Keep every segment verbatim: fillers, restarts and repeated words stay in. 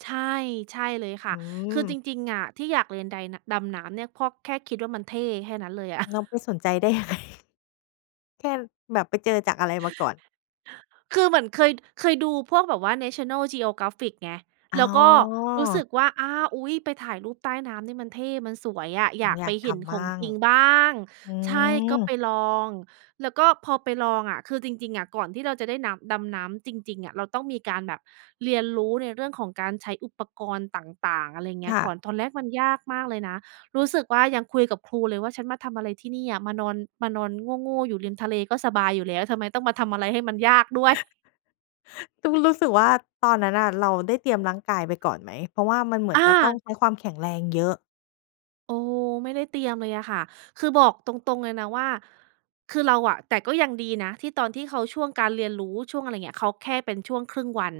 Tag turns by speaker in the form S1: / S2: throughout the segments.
S1: ใช่ ใช่เลยค่
S2: อ
S1: ะ
S2: ื
S1: คือ
S2: ม
S1: จริง ๆ อะ ที่อยากเรียนได น ดำน้ำเนี่ย เพราะแค่คิดว่ามันเท่ แค่นั้นเลยอะ
S2: น้องไปสนใจ ได้ยังไง แค่ แบบไปเจอจากอะไรมาก่อน?
S1: คือเหมือนเคย เคยดูพวกแบบว่า National Geographic ไง
S2: อ๋
S1: แล
S2: อ
S1: ้วก็รู้สึกว่า อา อุ๊ย ไปถ่ายรูปใต้น้ำเนี่ยมันเท่ มันสวยอะ
S2: เร
S1: อย
S2: า
S1: าก
S2: อย
S1: ไป
S2: ากท
S1: เห็น
S2: ำบ
S1: ข
S2: ้
S1: อง
S2: าง
S1: จริงบ้าง
S2: อื
S1: ใช่ ก
S2: ม
S1: ็ไปลอง แล้วก็พอไปลองอะ คือจริง ๆ อะ ก่อนที่เราจะได้น้ำ ดำน้ำจริง ๆ อะ เราต้องมีการแบบเรียนรู้ในเรื่องของการใช้อุปกรณ์ต่าง ๆ อะไรอย่างเงี
S2: ค
S1: ้ย
S2: ่
S1: ก่อ
S2: ะ
S1: น ตอนแรกมันยากมากเลยนะ รู้สึกว่ายังคุยกับครูเลยว่า "ฉันมาทำอะไรที่นี่อะ มานอน มานอนโง่ ๆ อยู่ริมทะเล ก็สบายอยู่แล้ว ทำไมต้องมาทำอะไรให้มันยากด้วย?"
S2: ต้องรู้สึกว่า ตอนนั้นน่ะเราได้เตรียมร่างกายไปก่อนไหม? เพราะว่ามันเหมือ
S1: อ
S2: นจะต้อง
S1: า
S2: ใช้ความแข็งแรงเยอะ
S1: โอ้โฮ ไม่ได้เตรียมเลยอะค่ะ คือบอกตรง ๆ เลยนะว่า คือเราอะ แต่ก็ยังดีนะที่ตอนที่เขาช่วงการเรียนรู้ ช่วงอะไรเงี้ย เขาแค่เป็นช่วงครึ่งวัน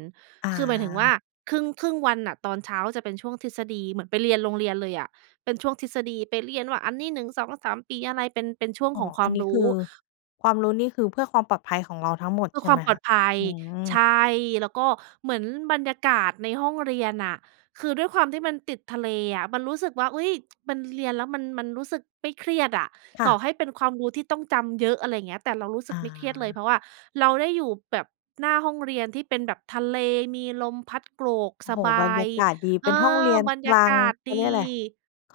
S1: คือหมายถึงว่า
S2: อา
S1: ครึ่ง ครึ่งวันน่ะ ตอนเช้าจะเป็นช่วงทฤษฎี เหมือนไปเรียนโรงเรียนเลยอะ เป็นช่วงทฤษฎีไปเรียนว่าอันนี้ หนึ่งสองสาม ปีอะไร เป็น เป็นช่วง
S2: อ๋อ
S1: ของคว
S2: อั
S1: า
S2: น
S1: ม
S2: นี้
S1: ร
S2: ค
S1: ู
S2: ือ
S1: ้
S2: ความรู้นี่คือเพื่อความปลอดภัยของเราทั้งหมด
S1: เพื
S2: ใ
S1: ่
S2: ช
S1: อ
S2: ่
S1: คว
S2: ไห
S1: า
S2: ม
S1: มปล
S2: ค
S1: อ
S2: ะ?
S1: ดภัย
S2: อื
S1: ใ
S2: ม
S1: ช่ แล้วก็เหมือนบรรยากาศในห้องเรียนน่ะ คือด้วยความที่มันติดทะเลอะ มันรู้สึกว่า "อุ๊ย มันเรียนแล้วมัน มันรู้สึกไม่เครียดอะ
S2: ค่
S1: ต่
S2: ะ
S1: อให้เป็นความรู้ที่ต้องจำเยอะ" อะไรอย่างเงี้ย แต่เรารู้สึ
S2: อ
S1: กไม่เครียดเลย
S2: า
S1: เพราะว่าเราได้อยู่แบบหน้าห้องเรียนที่เป็นแบบทะเล มีลมพัดโกรก
S2: โอ้
S1: ส
S2: โฮ
S1: บ
S2: บร
S1: า
S2: รย
S1: ย
S2: ากาศดี
S1: เ
S2: เ
S1: อ
S2: ป
S1: อ
S2: ็นห้องเรียน
S1: บรร
S2: ก
S1: ย
S2: ล
S1: า
S2: า
S1: ก
S2: ง
S1: าศ
S2: เขา
S1: ด
S2: เรีย
S1: ี
S2: กอะไร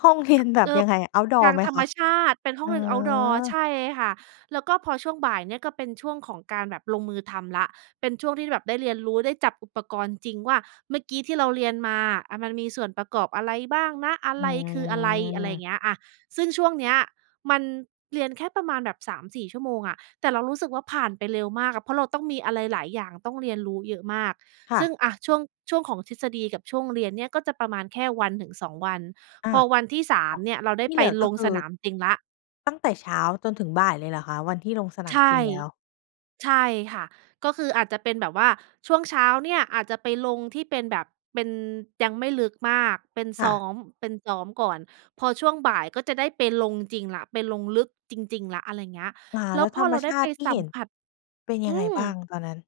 S2: ห้องเรียนแบบ
S1: อ
S2: ยังไงอะ เอาต์ดอ
S1: ท
S2: ร
S1: า
S2: ์
S1: ง
S2: ไหม
S1: ธร
S2: ค
S1: รม
S2: ะ?
S1: ชาติ เป็นห้
S2: อ
S1: อ
S2: ๋อ
S1: งเรียน เอาต์ดอร์ ใช่ค่ะ แล้วก็พอช่วงบ่ายเนี่ยก็เป็นช่วงของการแบบลงมือทำแล้ว เป็นช่วงที่แบบได้เรียนรู้ ได้จับอุปกรณ์จริง ว่าเมื่อกี้ที่เราเรียนมาอะมันมีส่วนประกอบอะไรบ้างนะ อะ
S2: อื
S1: ไรคืออะไร อะไรอย่
S2: ม
S1: างเงี้ย อา ซึ่งช่วงเนี้ยมันเรียนแค่ประมาณแบบ สามสี่ ชั่วโมงอะ แต่เรารู้สึกว่าผ่านไปเร็วมากอะ เพราะเราต้องมีอะไรหลายอย่าง ต้องเรียนรู้เยอะมาก
S2: ค่
S1: ซึ่
S2: ะ
S1: ง อา ช่วง ช่วงของทฤษฎีกับช่วงเรียนเนี่ย ก็จะประมาณแค่วันถึง สอง วัน
S2: อา
S1: พอวันที่ สา
S2: ค
S1: ม
S2: ่ะ
S1: เนี่ยเราได้
S2: ที่
S1: ไ
S2: เ
S1: ป
S2: หลือก
S1: ล
S2: ็
S1: ง
S2: คื
S1: ส
S2: อ
S1: นามจริงแล้ว
S2: ตั้งแต่เช้าจนถึงบ่ายเลยเหรอคะ? วันที่ลงสนา
S1: ใช
S2: ม
S1: ่
S2: จริงแล้ว
S1: ใช่ค่ะ ก็คืออาจจะเป็นแบบว่าช่วงเช้าเนี่ยอาจจะไปลงที่เป็นแบบเป็น ยังไม่ลึกมาก เป็น
S2: ค
S1: ซ
S2: ่
S1: ้
S2: ะ
S1: อม เป็นซ้อมก่อน พอช่วงบ่ายก็จะได้ไปลงจริงแล้ว ไปลงลึกจริง ๆ แล้ว อะไรอย่างเงี้ย
S2: อา
S1: แล
S2: แล
S1: ้
S2: ้
S1: ว
S2: ว
S1: พ
S2: ธ
S1: อ
S2: รร
S1: เ
S2: ม
S1: ราไ
S2: ช
S1: ด้
S2: า
S1: ไป
S2: ติที่
S1: ส
S2: เ
S1: ั
S2: ห็
S1: ม
S2: น
S1: ผัส
S2: เป็นย
S1: อ
S2: ั
S1: ื
S2: งไง
S1: ม
S2: บ้างตอนนั้น?